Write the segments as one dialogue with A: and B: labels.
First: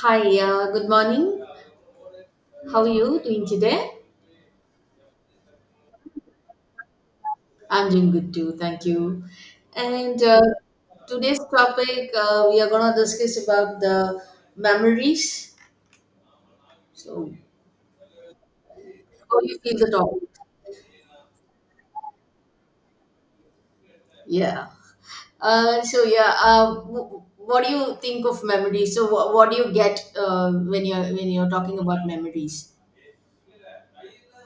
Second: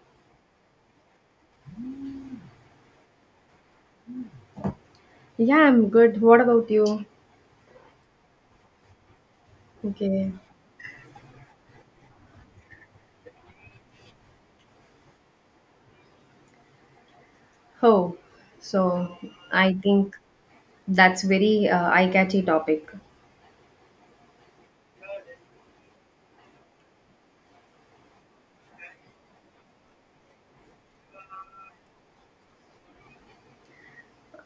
A: Hi, good morning. How are you doing today?
B: Yeah, I'm good. What about you?
A: I'm doing good too, thank you. And
B: Okay.
A: uh, today's topic, we are going to discuss about the memories. So,
B: Oh, so
A: how you
B: I
A: feel the
B: think
A: topic?
B: that's very eye-catchy topic.
A: Yeah. So, what do you think of memories? So, what do you get when you're talking about memories?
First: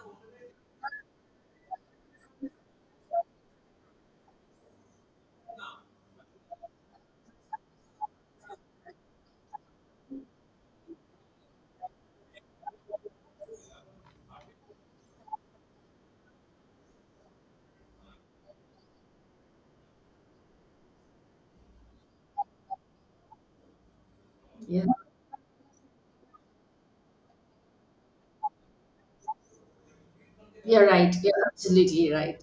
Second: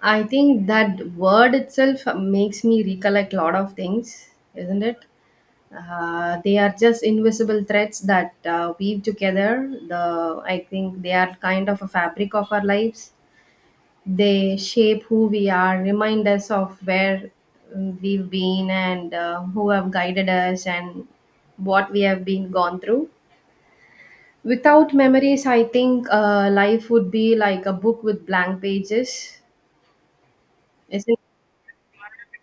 B: I think that word itself makes me recollect a lot of things, isn't it? They are just invisible threads that weave together. The I think they are kind of a fabric of our lives. They shape who we are, remind us of where we've been and who have guided us and what we have been gone through.
A: Yeah.
B: Without memories, I think life would be like a book with blank pages,
A: You're
B: isn't
A: right.
B: it?
A: You're absolutely right.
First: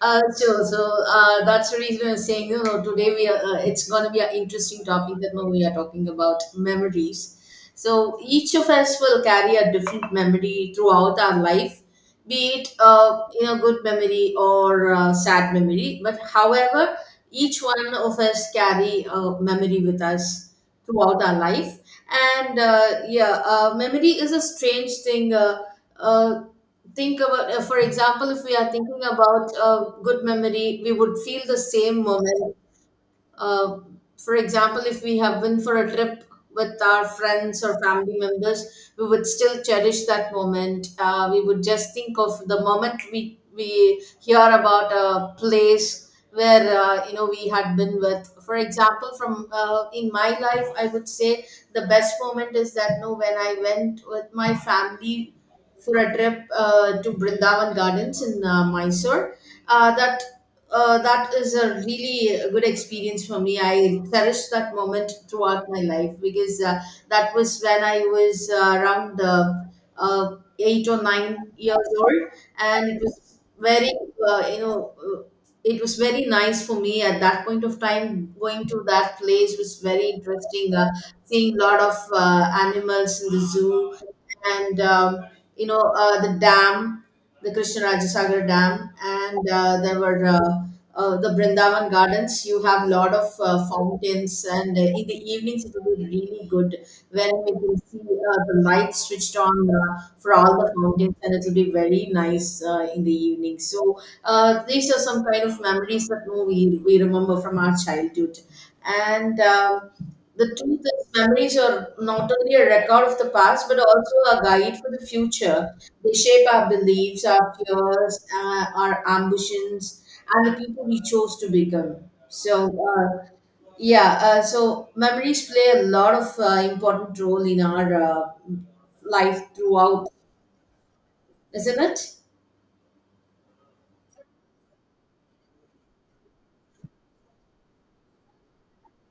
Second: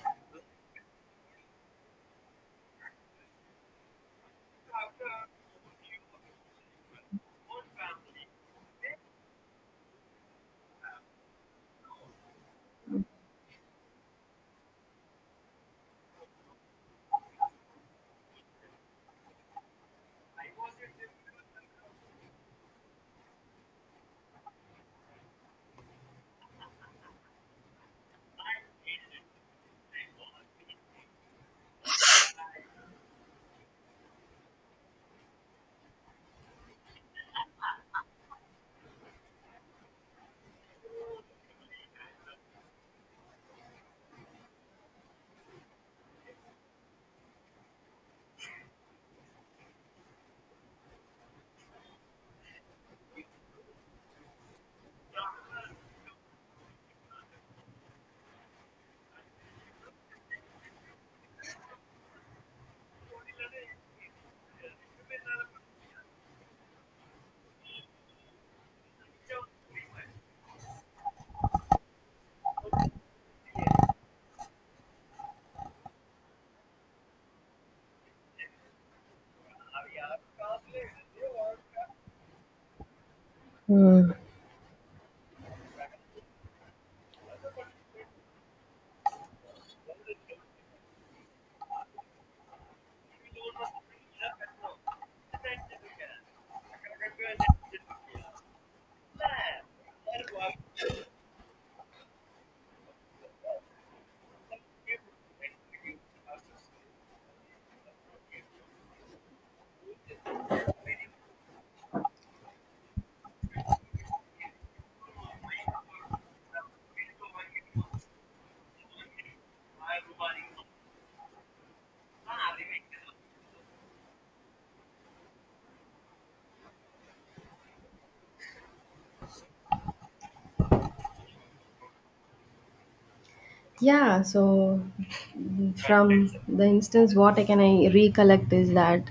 A: So, that's the reason I'm saying, you know, today we are. It's going to be an interesting topic that now we are talking about memories. So each of us will carry a different memory throughout our life, be it good memory or sad memory. But however, each one of us carry a memory with us throughout our life, and memory is a strange thing. Uh, think about for example, if we are thinking about a good memory we would feel the same moment. Uh, for example, if we have been for a trip with our friends or family members, we would still cherish that moment. We would just think of the moment we hear about a place where we had been with. For example, from in my life, I would say the best moment is that no, when I went with my family for a trip to Brindavan Gardens in Mysore. Uh, that that is a really good experience for me. I cherish that moment throughout my life because that was when I was around 8 or 9 years old, and it was very, you know, it was very nice for me at that point of time. Going to that place was very interesting. Seeing a lot of animals in the zoo,
B: Hmm.
A: and the dam, the Krishna Rajasagar Dam, and there were the Brindavan Gardens. You have lot of fountains, and in the evenings it will be really good when we can see the lights switched on for all the fountains, and it will be very nice in the evening. So these are some kind of memories that no, we remember from our childhood, and the truth is, memories are not only a record of the past, but also a guide for the future. They shape our beliefs, our fears, our ambitions, and the people we chose to become. So, uh, yeah, so memories play a lot of important role in our life throughout, isn't it?
B: Yeah, so from the instance what I recollect is that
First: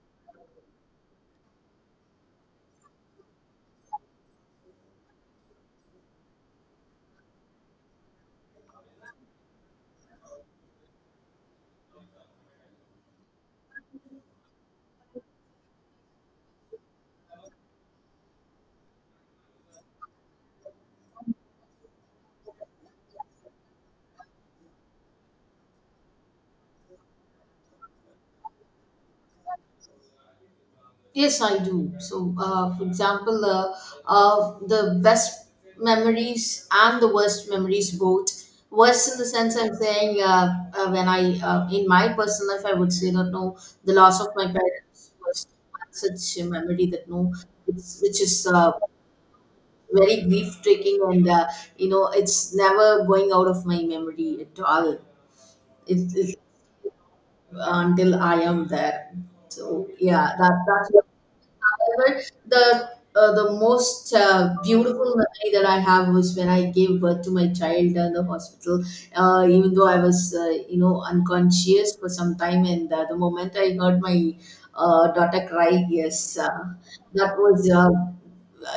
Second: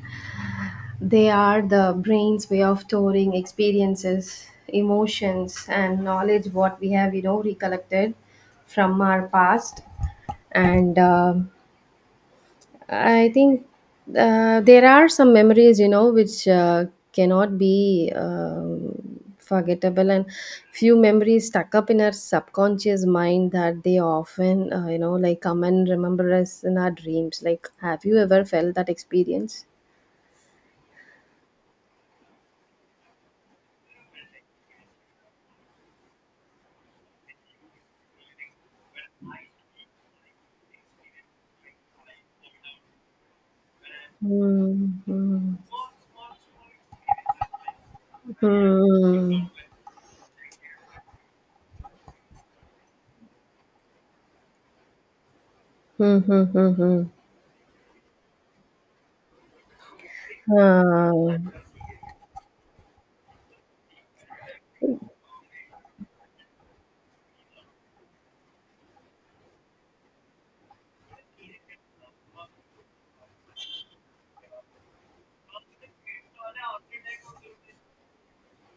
B: they are the brain's way of storing experiences, emotions, and knowledge what we have, you know, recollected from our past. And I think there are some memories, you know, which cannot be forgettable, and few memories stuck up in our subconscious mind that they often, you know, like come and remember us in our dreams. Like, have you ever felt that experience?
A: Yes, I do. So, for example, the best memories and the worst memories both. Worst in the sense I'm saying when in my personal life, I would say that no, the loss of my parents was
B: Mm-hmm.
A: such a memory that no, which is
B: Hmm.
A: very grief taking, and it's never going out of my memory at all. It,
B: Hmm,
A: it,
B: hmm, hmm, hmm.
A: until I am there. So yeah, that's.
B: Ah.
A: However, the the most beautiful memory that I have was when I gave birth to my child in the hospital. Even though I was, unconscious for some time, and the moment I heard my daughter cry, yes, that was, uh,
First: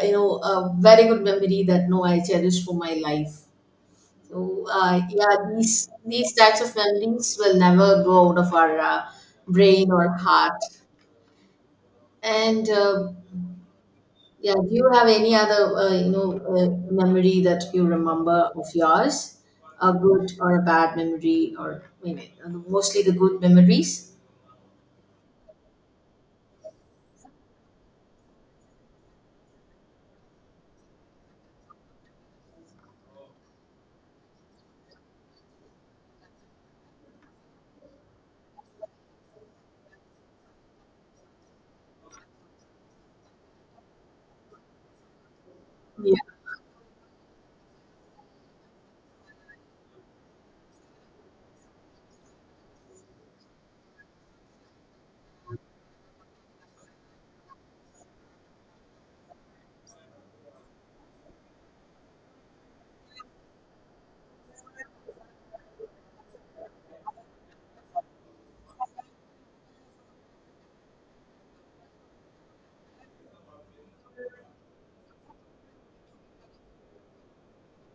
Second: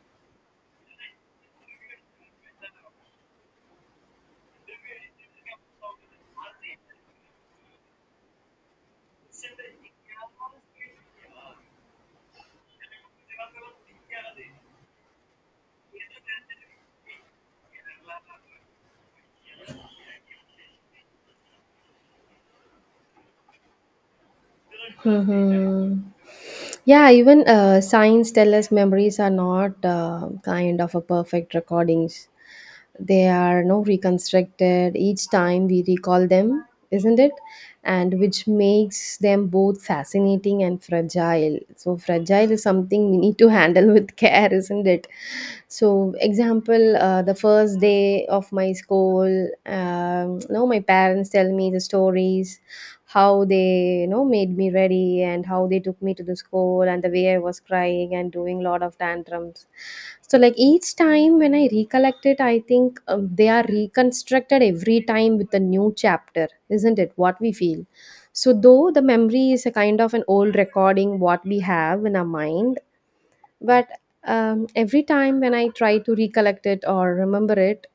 A: you know, a very good memory that no I cherish for my life. So these types of memories will never go out of our brain or heart. And yeah, do you have any other, memory that you remember of yours? A good or a bad memory, or I mean, mostly the good memories?
B: Mhm. Yeah, even science tell us memories are not kind of a perfect recordings. They are no reconstructed each time we recall them, isn't it? And which makes them both fascinating and fragile, so fragile is something we need to handle with care, isn't it? So
A: Yeah.
B: example, the first day of my school, now my parents tell me the stories how they, you know, made me ready and how they took me to the school and the way I was crying and doing a lot of tantrums. So like each time when I recollect it, I think they are reconstructed every time with a new chapter, isn't it what we feel? So though the memory is a kind of an old recording what we have in our mind, but every time when I try to recollect it or remember it,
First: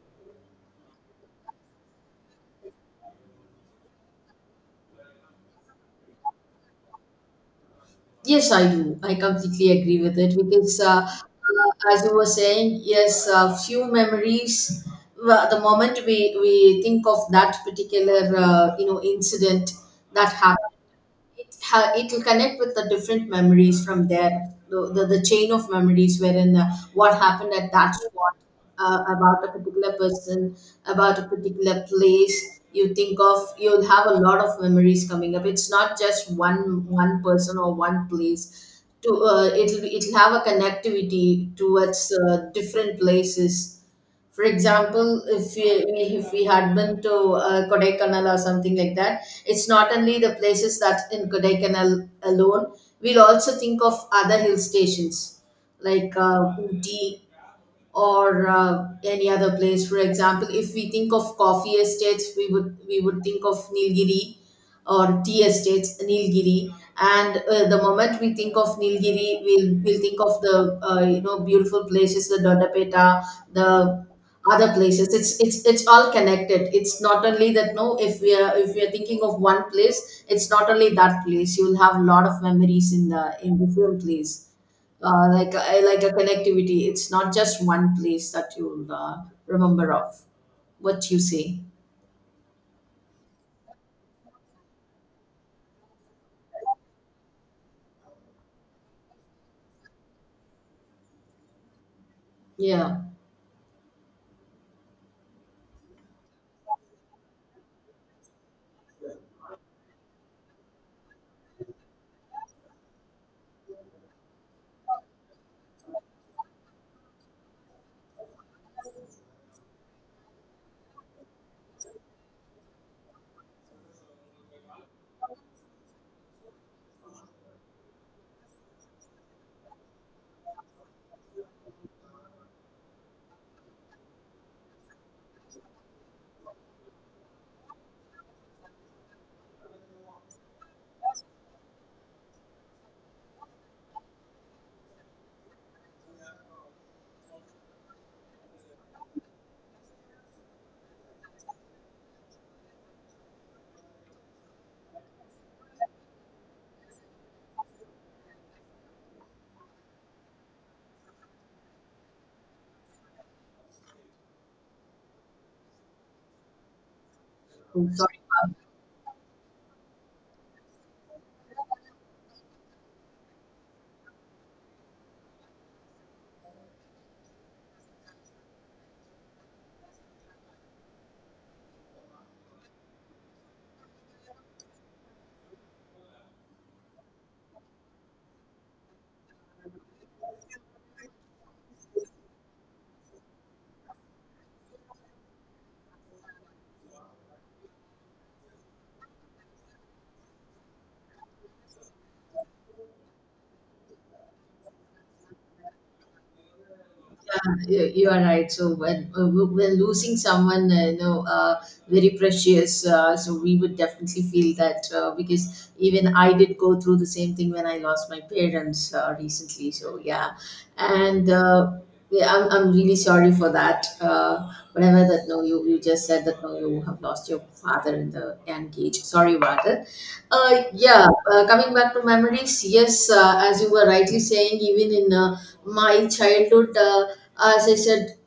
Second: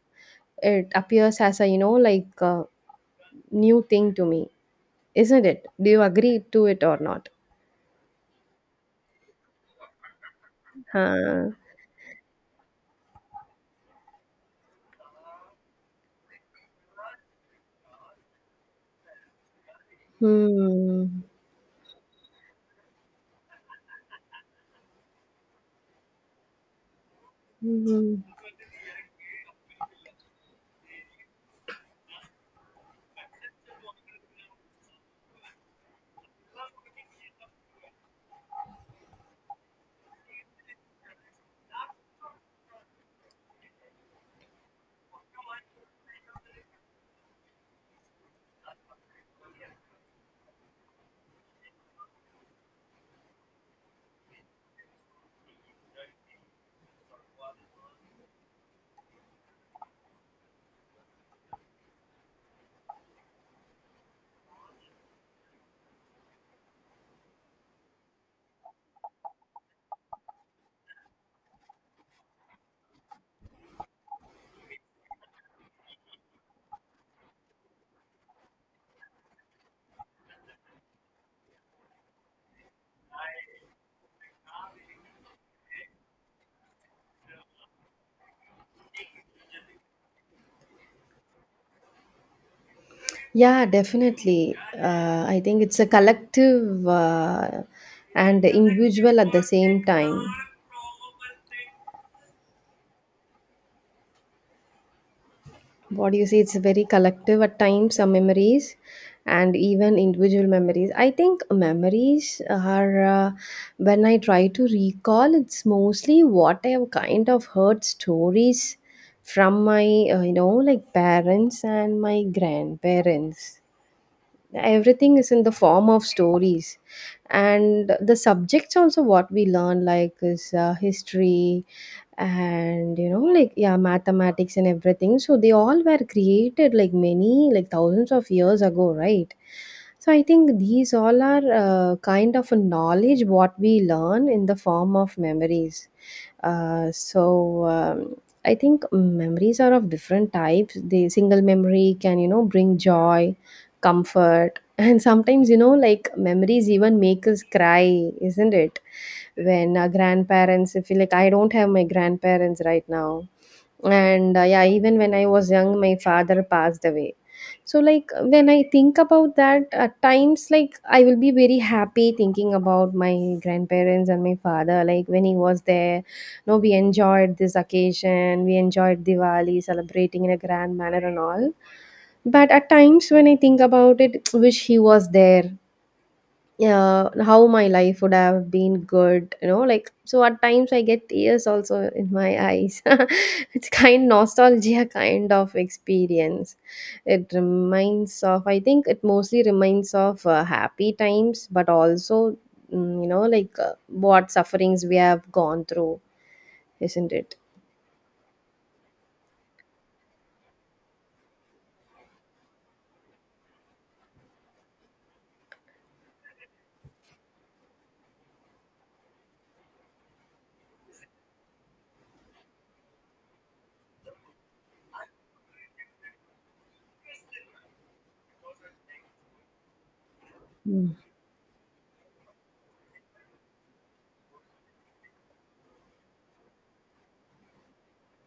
B: it appears as a, you know, like a new thing to me, isn't it? Do you agree to it or not?
A: Yes, I do. I completely agree with it because,
B: Huh.
A: as you were saying, yes, few memories. Well, the moment we think of that particular, incident that happened.
B: Hmm.
A: It will connect with the different memories. From there, the chain of memories wherein what happened at that
B: Hmm.
A: spot, about a particular person, about a particular place you think of, you'll have a lot of memories coming up. It's not just one person or one place to. It'll have a connectivity towards different places. For example, if we had been to Kodaikanal or something like that, it's not only the places that in Kodaikanal alone. We'll also think of other hill stations like Ooty or any other place. For example, if we think of coffee estates, we would think of Nilgiri, or tea estates, Nilgiri. And the moment we think of Nilgiri, we'll think of the beautiful places, the Dodapeta, the other places. It's all connected. It's not only that. No, if we are thinking of one place, it's not only that place. You'll have a lot of memories in the in different place, like a connectivity. It's not just one place that you'll remember of. What you say?
B: Yeah, definitely. I think it's a collective and individual at the same time.
A: Yeah.
B: What do you say? It's very collective at times, some memories, and even individual memories. I think memories are when I try to recall, it's mostly what I have kind of heard stories from my you know, like parents and my grandparents. Everything is in the form of stories, and the subjects also what we learn like is history and, you know, like yeah, mathematics and everything. So they all were created like many, like thousands of years ago, right? So I think these all are kind of a knowledge what we learn in the form of memories. So I think memories are of different types. The single memory can, you know, bring joy, comfort, and sometimes, you know, like memories even make us cry, isn't it? When our grandparents, if you like, I don't have my grandparents right now, and yeah, even when I was young my father passed away. So,
A: Oh,
B: like,
A: sorry.
B: when I think about that, at times, like, I will be very happy thinking about my grandparents and my father. Like, when he was there, you know, we enjoyed this occasion, we enjoyed Diwali, celebrating in a grand manner and all. But at times, when I think about it, wish he was there, yeah, how my life would have been good, you know, like so at times I get tears also in my eyes. It's kind nostalgia kind of experience. It reminds of, I think it mostly reminds of happy times, but also you know like what sufferings we have gone through, isn't it?
A: Yeah, you are right. So when losing someone, very precious, so we would definitely feel that, because even I did go through the same thing when I lost my parents recently. So yeah, and yeah, I'm really sorry for that. Whatever that no, you just said that no, you have lost your father in the young age. Sorry about it. Uh, yeah, Coming back to memories, yes, as you were rightly saying, even in my childhood. As I said,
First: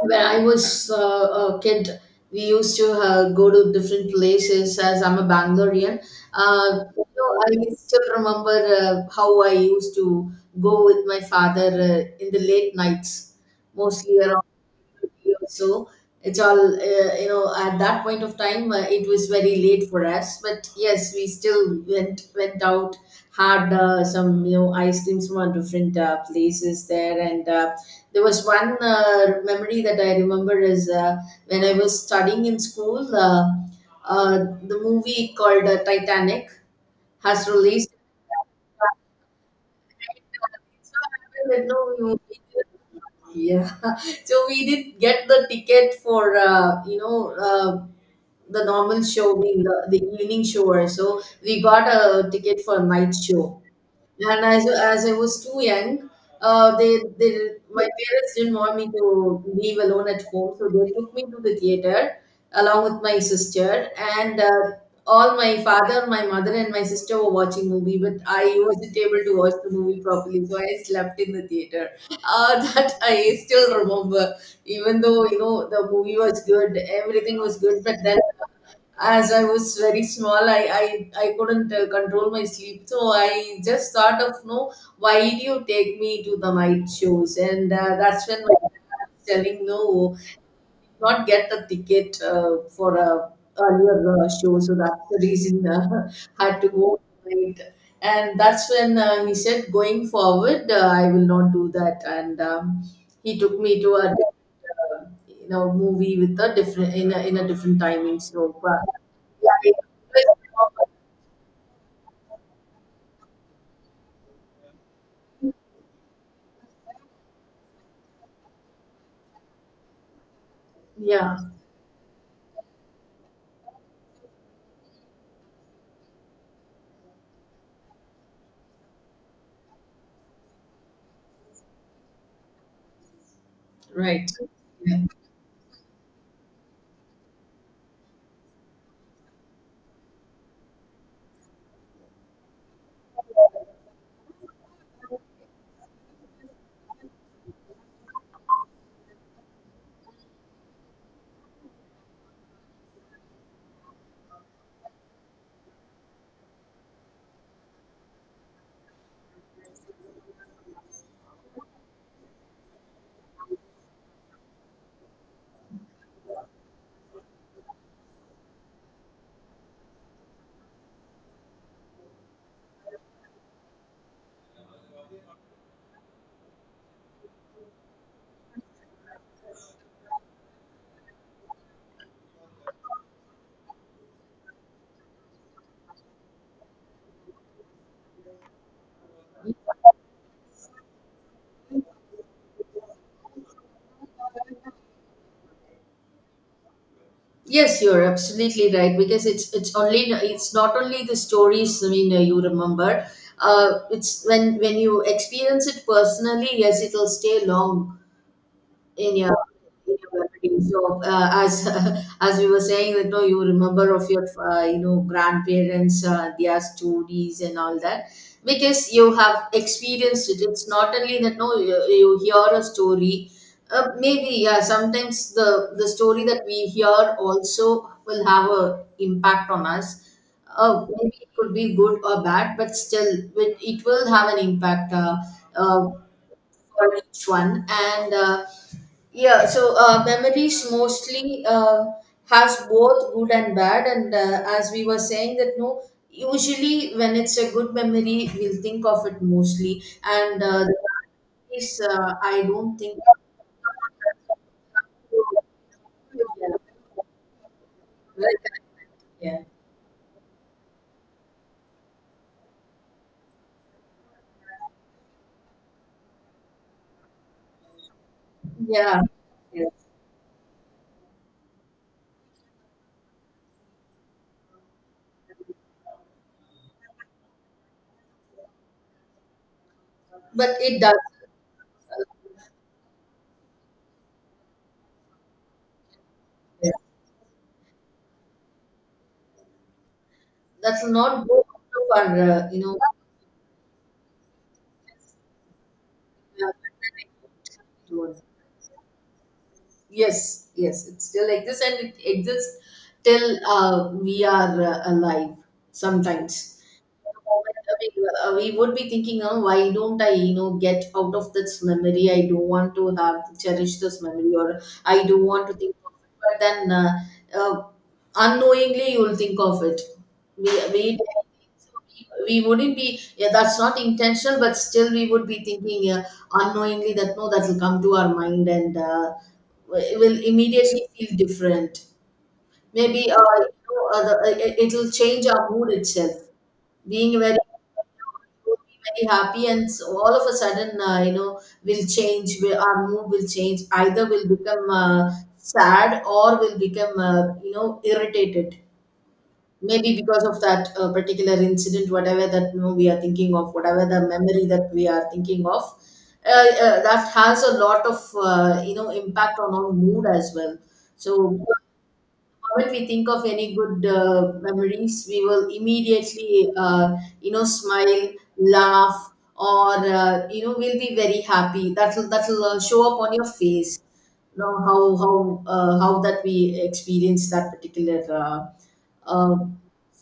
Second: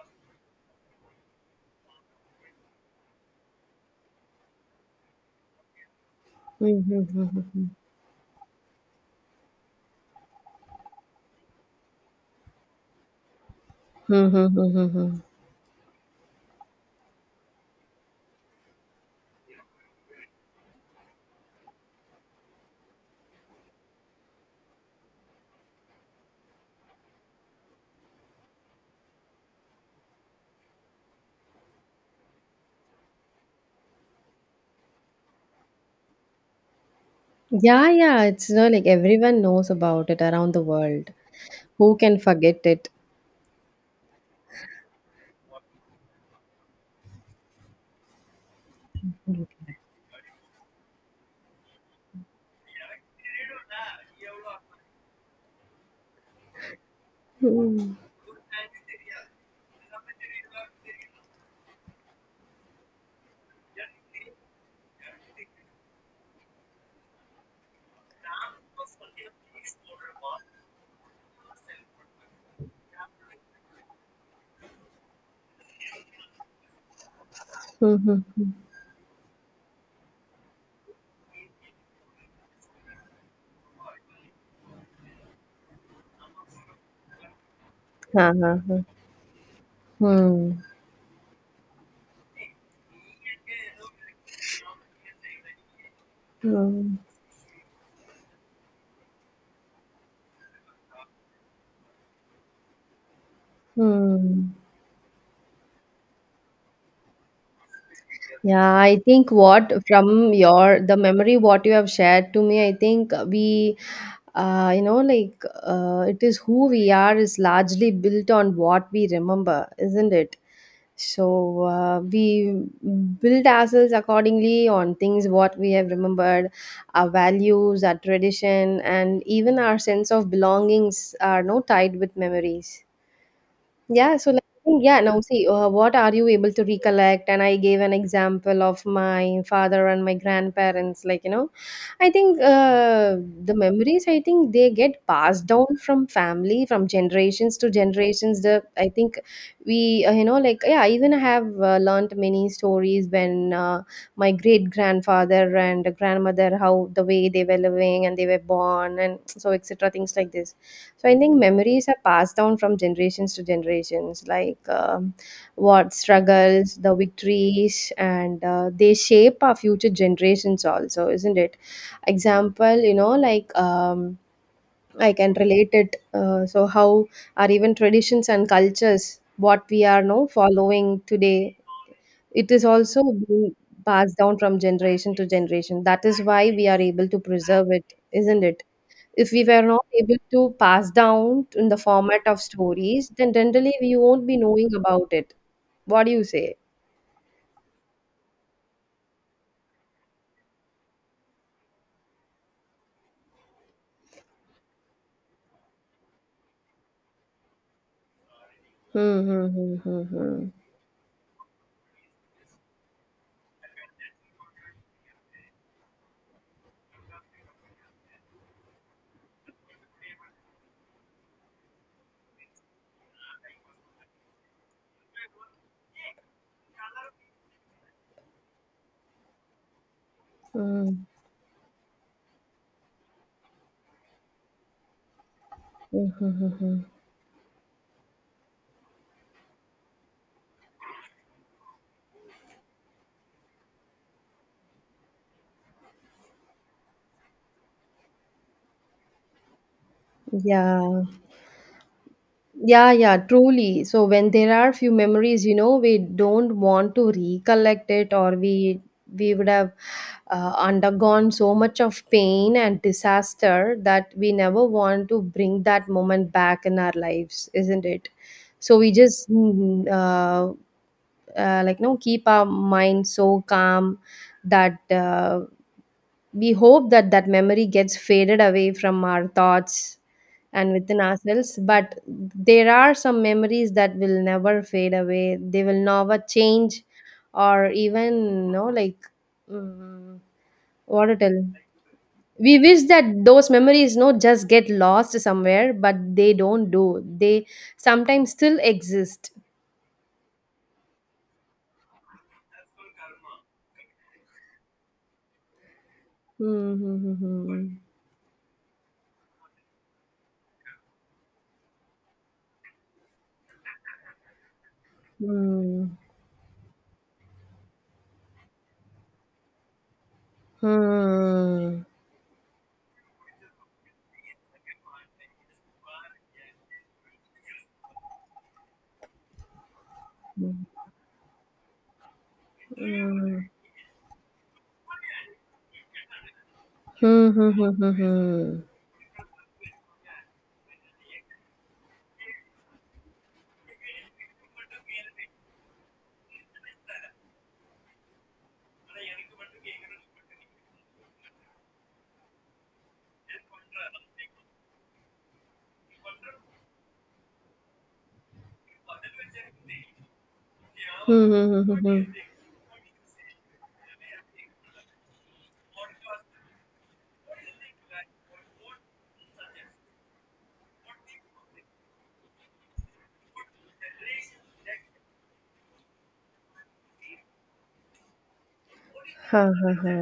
A: when I was a kid, we used to go to different places. As I'm a Bangalorean, uh,
B: Mm. Mhm.
A: I still remember how I used to go with my father in the late nights, mostly around.
B: Mhm.
A: So it's all, at that point of time, it was very late for us, but yes, we still went out, had some, ice creams from our different places there. And there was one memory that I remember is, when I was studying in school, uh, the movie called Titanic has
B: Yeah,
A: released.
B: yeah, it's you like everyone knows about it around the world.
A: That no,
B: Who can forget it?
A: yeah. So we did get the ticket for uh, the normal show, being the evening show. So we got a ticket for night show. And as I was too young, they my
B: Hmm.
A: parents didn't want me to leave alone at home, so they took me to the theater along with my sister. And all my father, my mother, and my sister were watching movie, but I wasn't able to watch the movie properly, so I slept in the theater. That I still remember. Even though, the movie was good, everything was good,
B: Hmm,
A: but then,
B: hmm.
A: as I was very small, I couldn't control my sleep. So I just thought of, no, why do you take me to the night shows? And that's
B: Huh,
A: when my
B: huh, huh.
A: dad was telling no,
B: Hmm.
A: not get the ticket for a earlier show, so that's the reason, had to
B: Hmm.
A: go late. And that's when he said, going forward, I will not do that. And he took me to a
B: Hmm.
A: movie with a different, in a different timing. So
B: Yeah,
A: but,
B: I think
A: yeah,
B: what from your the memory what you have shared to me, I think we, you know, like it is who we are is largely built on what we remember, isn't it? So
A: yeah,
B: we build ourselves accordingly on things what we have remembered, our values, our tradition, and even our sense of belongings are no tied with memories. Yeah, so
A: right.
B: like, I think,
A: Yeah.
B: yeah, now see, what are you able to recollect? And I gave an example of my father and my grandparents. Like, you know, I think the memories, I think they get passed down from family, from generations to generations. The I think we, you know, like, yeah, I even have learned many stories when my great grandfather and grandmother, how the way they were living and they were born, and so etc. things like this. So I think memories are passed down from generations to generations, like what struggles, the victories, and they shape our future generations also, isn't it? Example, you know, like I can relate it. So how are even traditions and cultures what we are now following today, it is also being passed down from generation to generation. That is why we are able to preserve it, isn't it? If we were not able to pass down in the format of stories, then generally we won't be knowing about it. What do you say?
A: Yes, you're absolutely right, because it's not only the stories, I mean, you remember. It's when you experience it personally, yes, it'll stay long in
B: Hmm,
A: your,
B: hmm, hmm,
A: in
B: hmm,
A: your
B: hmm.
A: memory. So as as we were saying that no, you remember of your grandparents, their stories and all that because you have experienced it. It's not only that no, you hear a story. Maybe yeah. Sometimes the story that we hear also will have a impact on us.
B: Hmm,
A: Maybe it could be good or bad, but still, it will have an impact. Uh,
B: hmm, hmm, hmm.
A: for each one. And memories mostly has both good and bad, and as we were saying that no, usually when it's a good memory, we'll think of it mostly, and the
B: Yeah.
A: bad is, I don't
B: Yeah,
A: think.
B: yeah, truly. So when there are few memories, you know, we don't want to recollect it, or we
A: Yeah.
B: would have undergone so much of pain and disaster that we never want to bring that moment back in our lives, isn't it? So we
A: Yeah,
B: just
A: yeah,
B: like no keep our mind so calm that we hope that that memory gets faded away from our thoughts
A: but
B: and
A: it does.
B: within ourselves. But there are some memories that will never fade away, they will never
A: Yeah.
B: change, or even no, like mm,
A: That's
B: what to
A: not
B: tell,
A: good for,
B: we
A: you know.
B: wish that those memories no just get lost somewhere, but they don't, do they?
A: uh,
B: Sometimes still exist.
A: Yes, yes, it still exists, and it exists till we are alive sometimes.
B: Hmm, hmm, hmm, hmm.
A: We would be thinking, oh, why don't I, you know, get out of this memory? I don't want to have cherish this memory, or I don't want to think of it. But then, uh, unknowingly, you'll think of it. We we
B: Hmm. Hmm.
A: we wouldn't be, yeah, that's not intentional, but still we would be thinking unknowingly that no, that will come to our mind, and it will
B: Hmm.
A: immediately feel different. Maybe it will change our mood itself. Being
B: Hmm,
A: very
B: hmm, hmm, hmm, hmm.
A: very happy, and so all of a sudden, our mood will change. Either will become sad or will become irritated, maybe because of that particular incident, whatever that, we are thinking of, whatever the memory that we are thinking of. That has a lot of impact on our mood as well. So
B: Hmm, hmm, hmm,
A: the
B: hmm, hmm.
A: moment we think of any good memories, we will immediately, smile, laugh, or, we'll be very happy. That will show up on your face, you know. How that we experience that particular uh,
B: Ha, ha, ha.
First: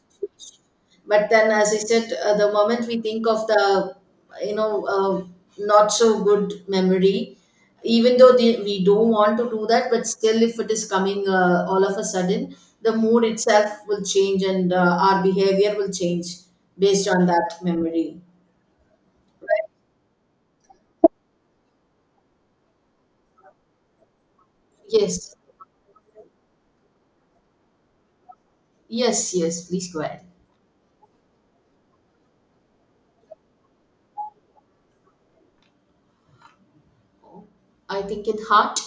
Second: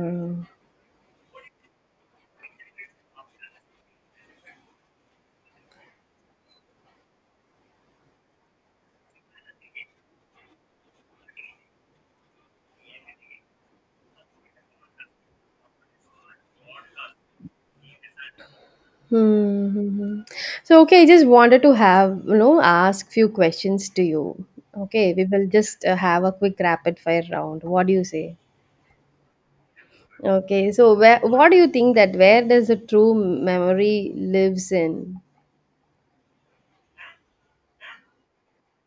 A: but then, as I said, the moment we think of the, you know uh, not so good memory, even though we don't want to do that, but still if it is coming, all of a sudden the mood itself will change, and our behavior will change based on that memory.
B: Hmm, hmm, hmm. So okay, I just wanted to have, you know, ask few questions to you. Okay, we
A: Yes,
B: will just have a quick rapid fire round. What do you say?
A: yes, please go ahead.
B: Okay, so where what do you think that where does the true memory lives in?
A: I think in heart.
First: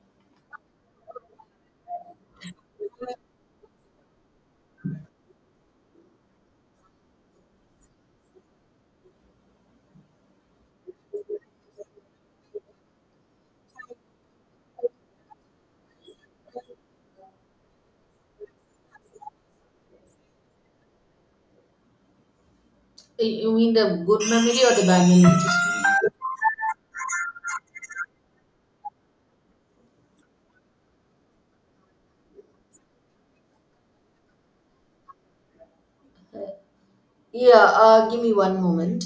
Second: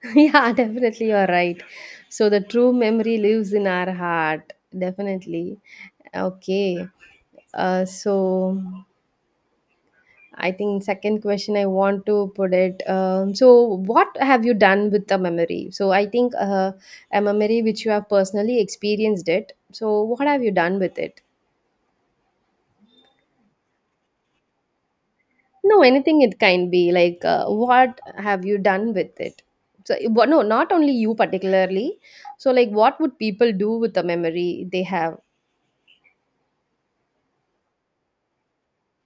B: Yeah, definitely, you're right. So the true memory lives in our heart, definitely. Okay. So I think second question I want to put it. So what have you done with the memory? So I think a memory which you have personally experienced it. So what have you done with it?
A: You mean the good memory or the bad memory?
B: No, anything it can be like, what have you done with it? So what, no, not only you particularly. So like what would people do with the memory they have?
A: Yeah, give me one moment.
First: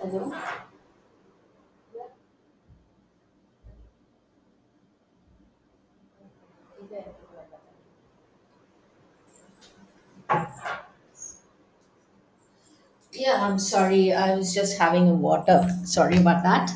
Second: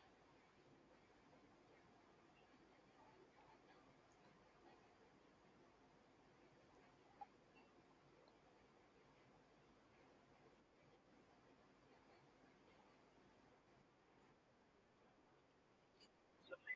A: Hello. Yeah, I'm sorry. I was just having a water. Sorry about that.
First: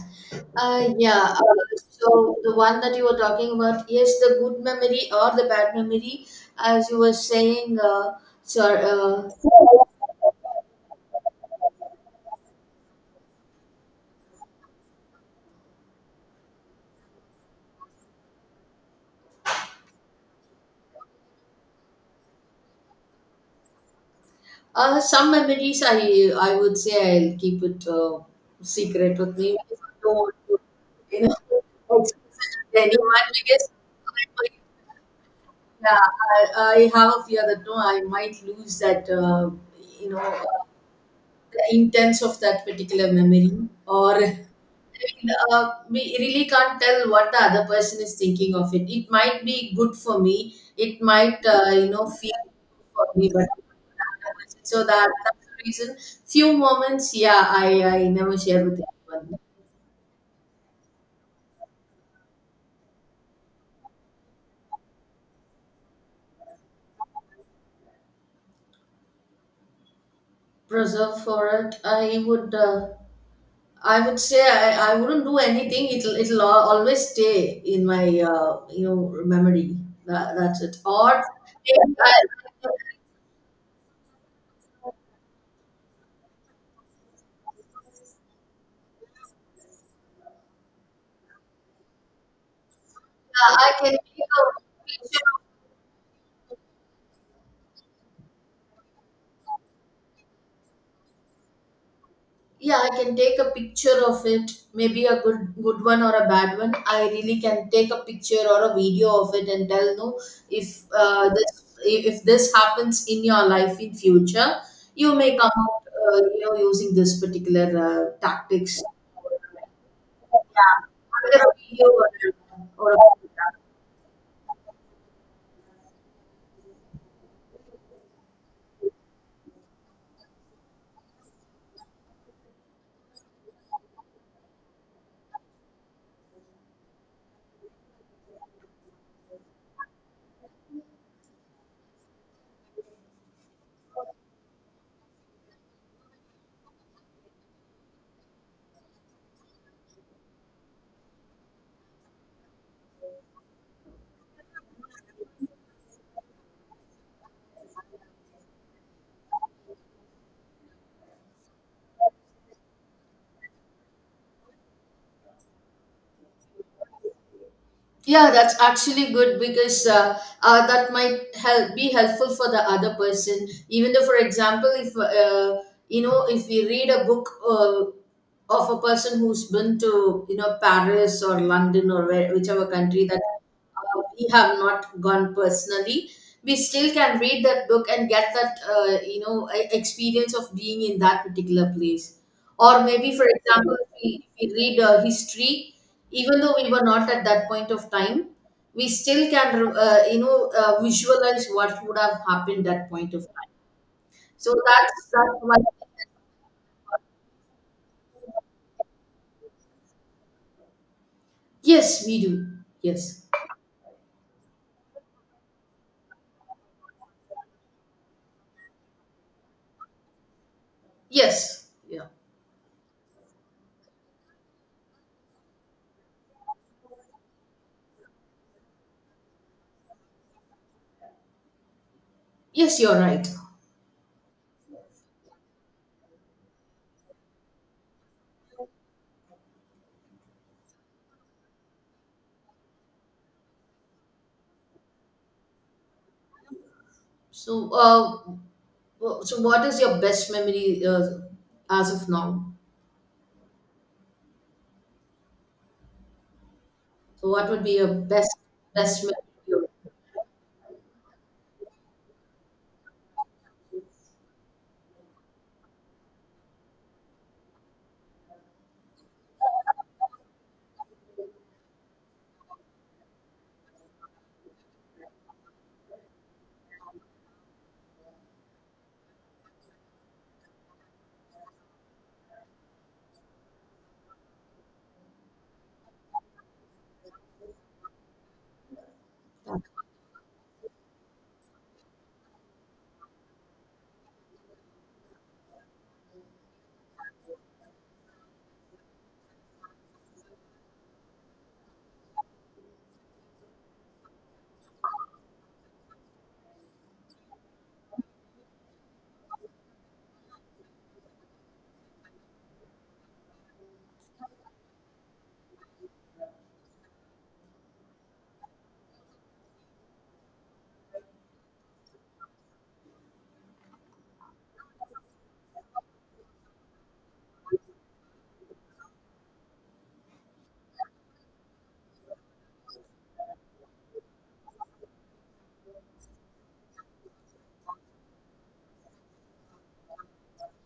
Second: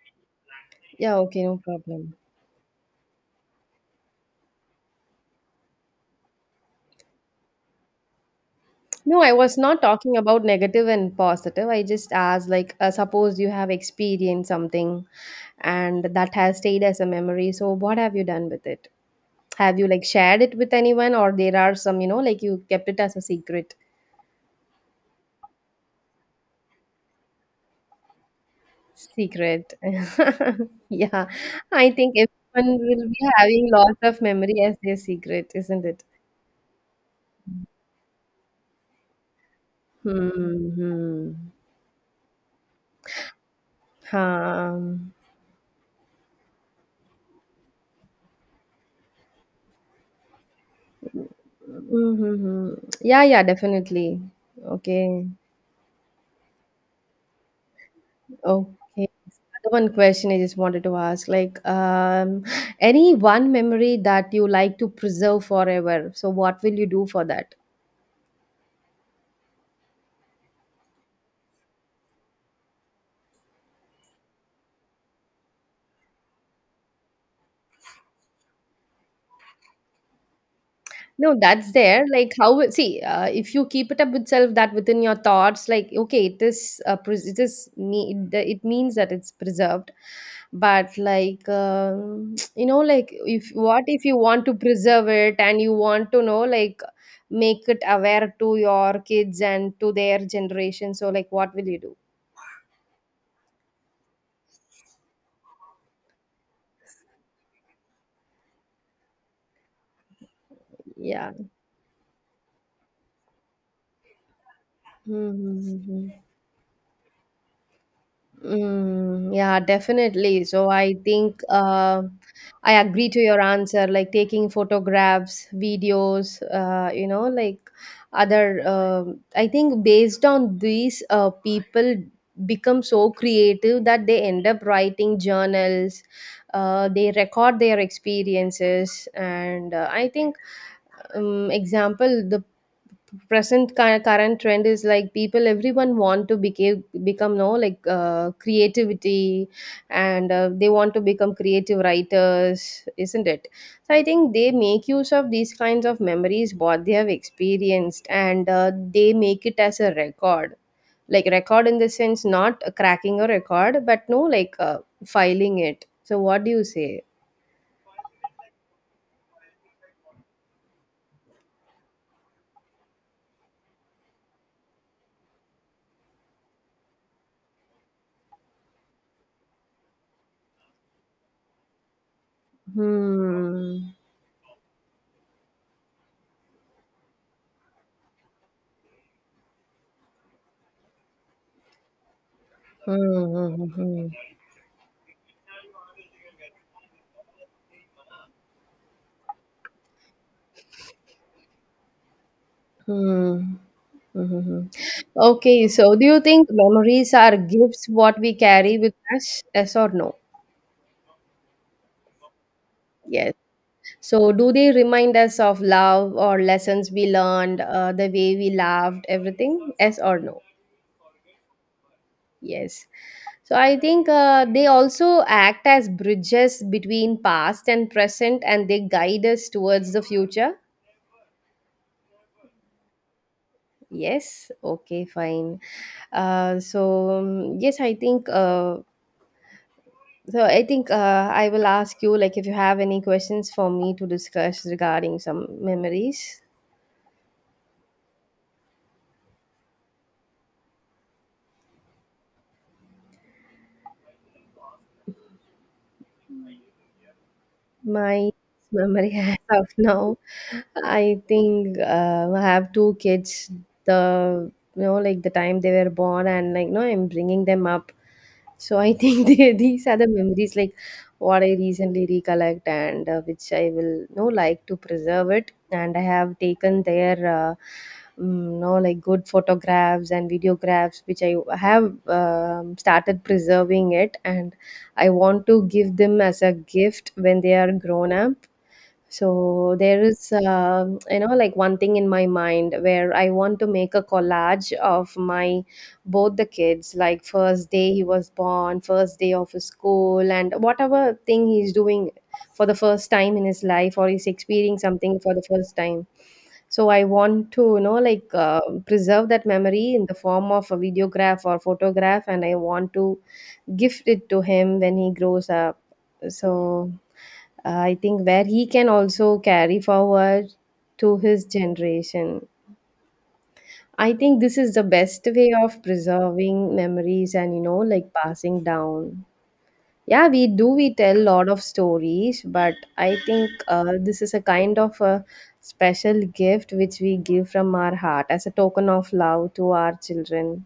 A: Uh,
B: Yeah,
A: yeah. Uh,
B: okay, no problem.
A: so the one that you were talking about, yes, the good memory or the bad memory, as you were saying, sir.
B: No, I was not talking about negative and positive. I just asked, like, suppose you have experienced something and that has stayed as a memory. So, what have you done with it? Have you, like, shared it with anyone, or there are some, you know, like you kept it as a secret?
A: Some memories, I would say I'll keep it secret with me
B: Secret.
A: because I don't want to, you
B: Yeah,
A: know,
B: I think
A: express it
B: everyone
A: to
B: will be
A: anyone because
B: having lots of
A: I might,
B: memory as their secret, isn't
A: yeah,
B: it?
A: I have a fear that no, I might lose that, you know,
B: Hmm.
A: intents of that particular memory, or I
B: Um,
A: mean, we really can't tell what the other person is thinking of it. It might be good for me, it might,
B: hmm, hmm,
A: feel
B: hmm.
A: good for
B: Yeah,
A: me,
B: yeah,
A: but,
B: definitely.
A: so that
B: Okay.
A: that's the reason. Few moments, yeah, I never
B: Okay.
A: share with
B: Another
A: anyone.
B: one question I just wanted to ask, like, any one memory that you like to preserve forever. So what will you do for that?
A: Preserve for it, I would, I would say I wouldn't do anything. It'll always stay in my, uh, you know memory. That's it. Or
B: No, that's
A: maybe
B: there. Like how it- see, if you keep it up itself, that within your thoughts, like okay, it is pres- it is need it it means that it's preserved. But like you know, like if
A: yeah, I
B: what
A: can take
B: if you want to
A: a
B: preserve
A: picture.
B: it and you want to know like make it aware to your kids and to their generation. So like, what will you do?
A: Yeah, I can take a picture of it. Maybe a good one or a bad one. I really can take a picture or a video of it and tell, no, if
B: Yeah.
A: this, if this happens in your life in future, you may come out,
B: Mm-hmm.
A: using this particular tactics.
B: Mm, yeah, definitely. So I
A: Yeah,
B: think
A: either a video or
B: I
A: or a…
B: agree to your answer. Like taking photographs, videos, you know, like other. Um, I think based on these, people become so creative that they end up writing journals. They record their experiences, and I think example the present cu- current trend is like people everyone want to become no like creativity and they want to become creative writers, isn't it? So I think they make use of these kinds of memories what they have experienced and they make it as a record, like record in the sense not cracking a record but no like filing it. So what do you say?
A: Yeah, that's actually good because, that might help, be helpful for the other person. Even though, for example, if you know, if we read a book of a person who's been to, you know, Paris or London, or where, whichever country that
B: Hmm.
A: we have not gone personally, we still can read that book and get that experience of being in that particular place, or maybe,
B: Hmm,
A: for
B: hmm, hmm,
A: example,
B: hmm.
A: if we read history. Even though we were not at that point of time, we still can, visualize what would have happened that point of
B: Hmm.
A: time. So
B: Mhm.
A: that's why.
B: Okay, so do you think memories are gifts what we carry with us? Yes or no?
A: Yes, we do. Yes.
B: Yes. So do they remind us of love or lessons we learned, the way we laughed, everything? Yes or no?
A: Yes. Yeah.
B: Yes. So I think they also act as bridges between past and present and they guide us towards the future.
A: Yes, you're right.
B: Yes. Okay, fine. Uh, so um, yes, I think uh, So I think I will ask you like if you have any questions for me to discuss regarding some memories.
A: So, so what is your best memory as of now? So, what would be your
B: My
A: best
B: memory as of
A: memory?
B: now, I think I have two kids. The you know like the time they were born and like no, I'm bringing them up. So I think these are the memories like what I recently recollect and which I will no like to preserve it. And I have taken their no like good photographs and videographs which I have started preserving it, and I want to give them as a gift when they are grown up. So there is, you know, like one thing in my mind where I want to make a collage of my both the kids, like first day he was born, first day of his school, and whatever thing he's doing for the first time in his life or he's experiencing something for the first time. So I want to, you know, preserve that memory in the form of a videograph or photograph, and I want to gift it to him when he grows up. So I think where he can also carry forward to his generation. I think this is the best way of preserving memories and you know like passing down. Yeah, we tell a lot of stories, but I think this is a kind of a special gift which we give from our heart as a token of love to our children.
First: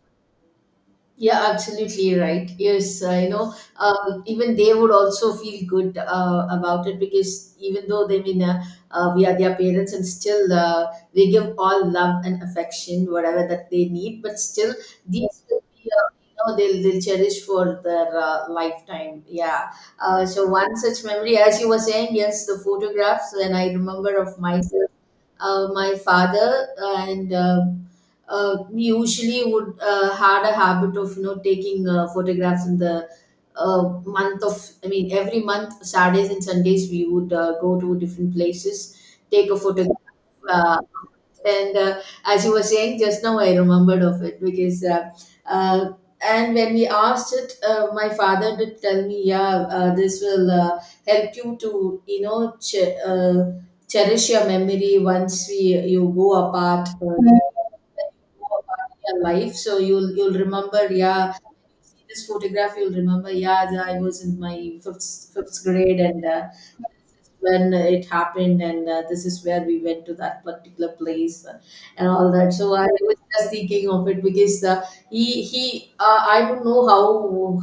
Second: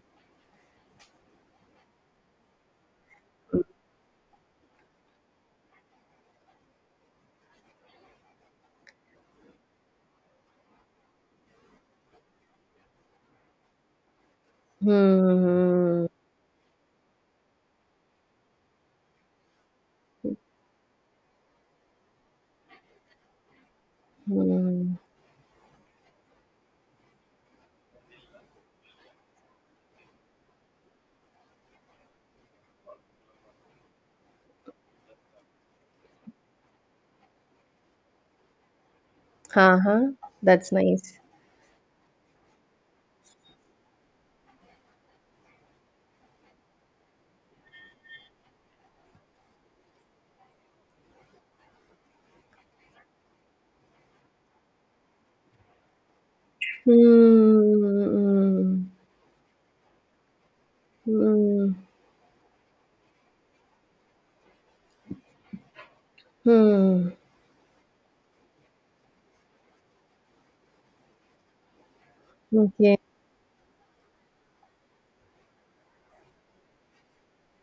A: Yeah, absolutely right. Yes, even they would also feel good about it, because even though they mean we are their parents, and still we give all love and affection, whatever that they need, but still these will be,
B: Hmm.
A: they'll cherish for their lifetime. Yeah. So one such memory, as you were saying, yes, the photographs. When I remember of myself,
B: Hmm.
A: my father, and we usually would, had a habit of, you know, taking photographs in the month of I mean every month. Saturdays and Sundays, we would go to different places, take a photograph.
B: Uh-huh. That's
A: uh,
B: nice.
A: and as you were saying just now, I remembered of it because uh, and when we asked it, my father did tell me, yeah, this will help you to, you know, cherish your memory once we, you go apart,
B: Hmm. Hmm.
A: your life, so you'll remember. Yeah,
B: Hmm.
A: see this photograph, you'll remember. Yeah, I was in my fifth fifth grade, and
B: Hmm,
A: when it happened, and this is where we went to that particular place, and all that. So I
B: okay.
A: was just thinking of it because he he I don't know how,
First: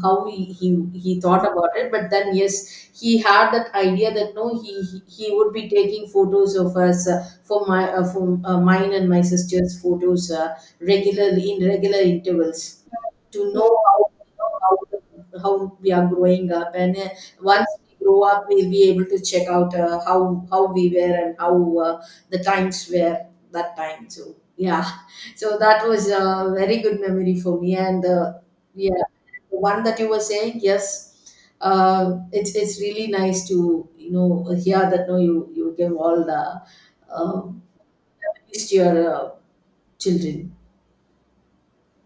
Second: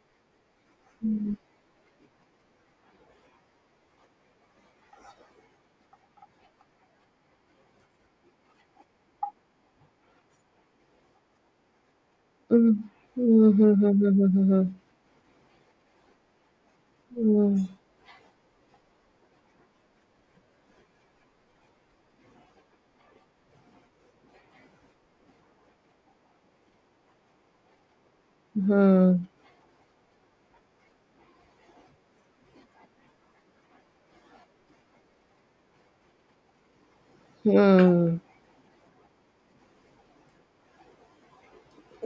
A: how he, he he thought about it, but then, yes, he had that idea that no, he would be taking photos of us for mine and my sister's photos, regularly, in regular intervals,
B: Mm.
A: to
B: Mhm,
A: know
B: mhm, mhm, mhm,
A: how how we are growing up, and
B: mhm.
A: once we grow up, we'll be able to check out, how we were and how the times were that time. So yeah, so that was a very good memory for me, and yeah,
B: Mhm,
A: the one that you were saying, yes. It's really nice to, you know, hear that, no, you give all the, um,
B: mhm.
A: memories to your children.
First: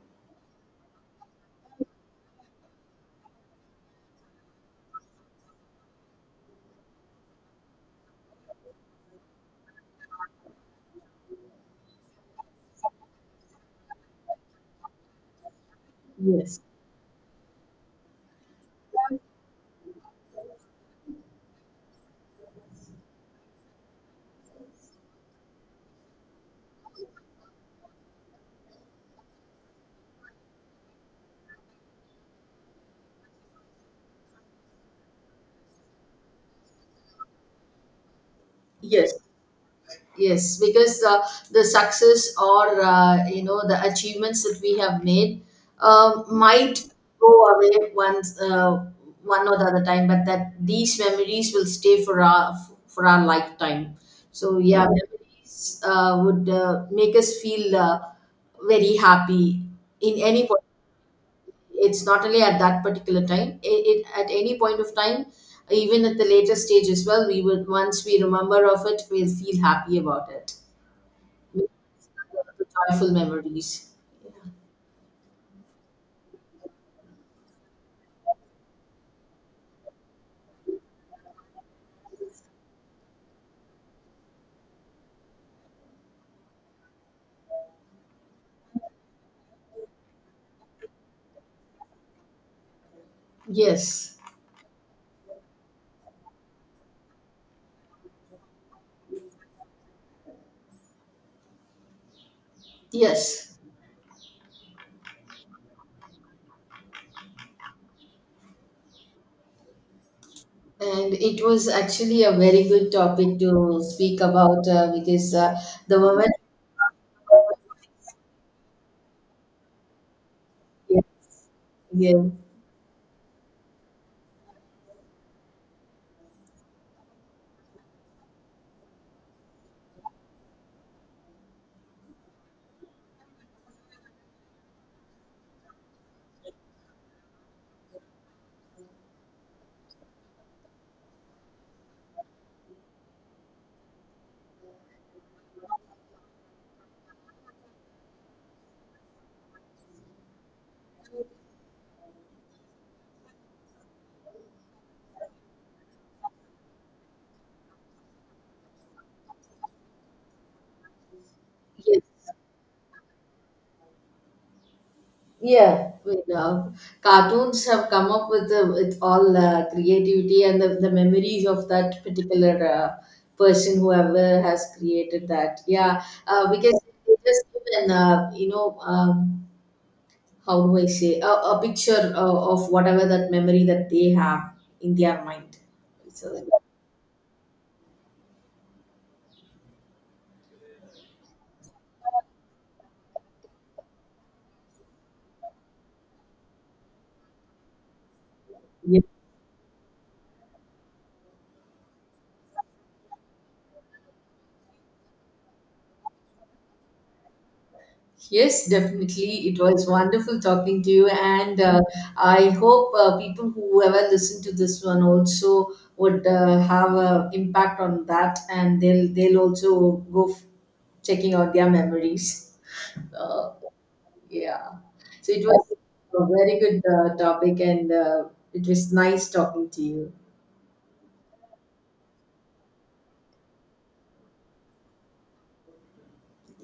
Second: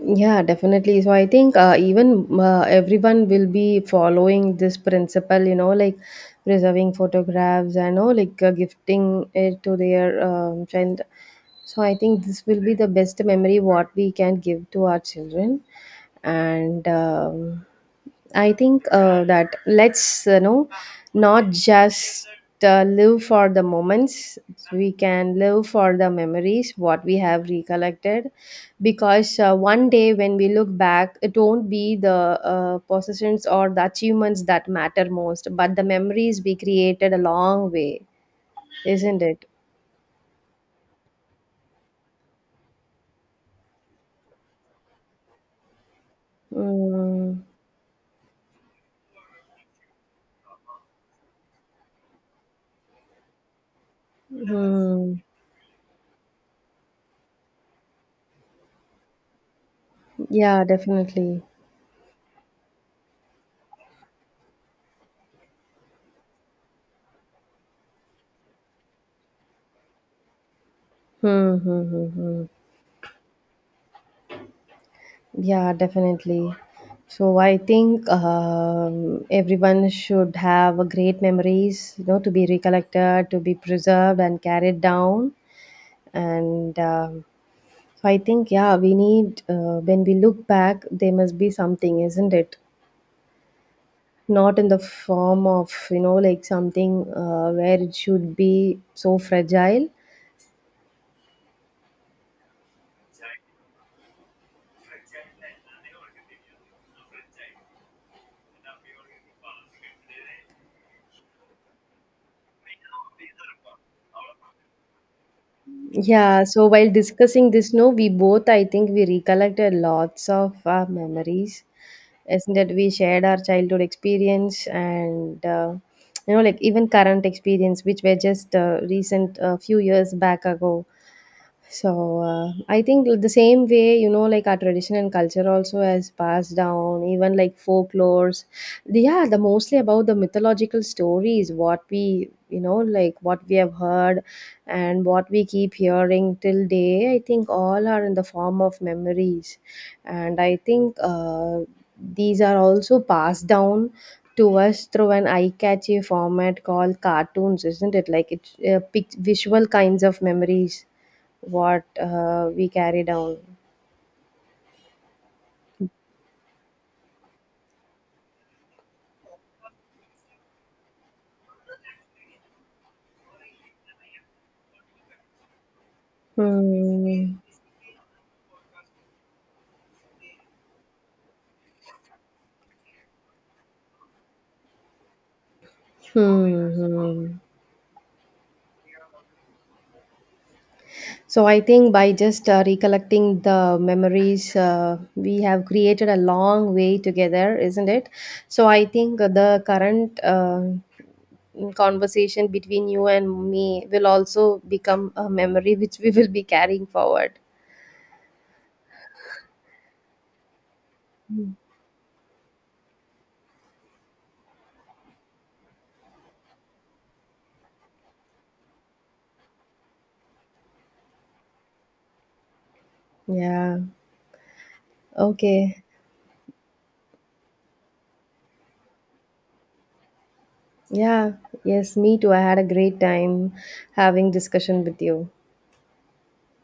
B: Yeah, definitely. So I think even everyone will be following this principle, you know, like preserving photographs and all, like gifting it to their child. So I think this will be the best memory what we can give to our children.
A: Yes.
B: And I think that let's you know not just live for the moments. We can live for the memories what we have recollected, because one day when we look back, it won't be the possessions or the achievements that matter most, but the memories we created along long way,
A: Yes,
B: isn't it?
A: Yes, because the success or, the achievements that we have made, um, might go
B: Mm,
A: away once, one or the other time, but that these memories will stay for our, for our lifetime. So yeah,
B: hmm.
A: memories would make us feel very happy in any
B: Yeah,
A: point.
B: definitely.
A: It's not only at that particular time. It at any point of time, even at the later stage as well. We would, once we remember of it, we'll feel happy about it.
B: Hmm,
A: Yes,
B: hmm, hmm, hmm.
A: the joyful memories.
B: Yeah, definitely. So I think everyone should have a great memories, you know, to be recollected, to be preserved and carried down. And So I think, yeah, we need when we look back, there must be something, isn't it?
A: Yes,
B: Not in the form of you know like something where it should be so fragile.
A: yes. And it was actually a very good topic to speak about, because the moment.
B: Yeah, so while discussing this, no, we both, I think, we recollected lots of our
A: Yeah,
B: memories,
A: yeah,
B: isn't it? We shared our childhood experience and, you know, like even current experience, which were just recent, a few years back ago. So I think the same way, you know, like our tradition and culture also has passed down, even like folklores. They are the mostly about the mythological stories, what we, you know, like what we have heard and what we keep hearing till day. I think all are in the form of memories. And I think these are also passed down to us through an eye-catchy format called cartoons, isn't it? Like it's visual kinds of memories what
A: yes.
B: we carry down.
A: Yeah, you know, cartoons have come up with with all creativity, and the memories of that particular person, whoever has created that. Yeah, because they
B: Hmm.
A: just, even, how do I say, a picture of whatever that memory that they have in their mind. So,
B: Hmm. Hmm. So I think by just recollecting the memories we have created a long way together, isn't it? So I
A: yeah.
B: think the current conversation between you and me will also become a memory which we will be carrying forward.
A: Yes, definitely. It was wonderful talking to you.
B: Hmm.
A: And I hope, people, whoever listen to this one, also would have an impact on that, and they'll also go, checking out their memories. Uh,
B: Yeah.
A: yeah. So, it was
B: Okay.
A: a very good topic, and it was nice talking to you.
B: Yeah. Yes, me too. I had a great time having discussion with you.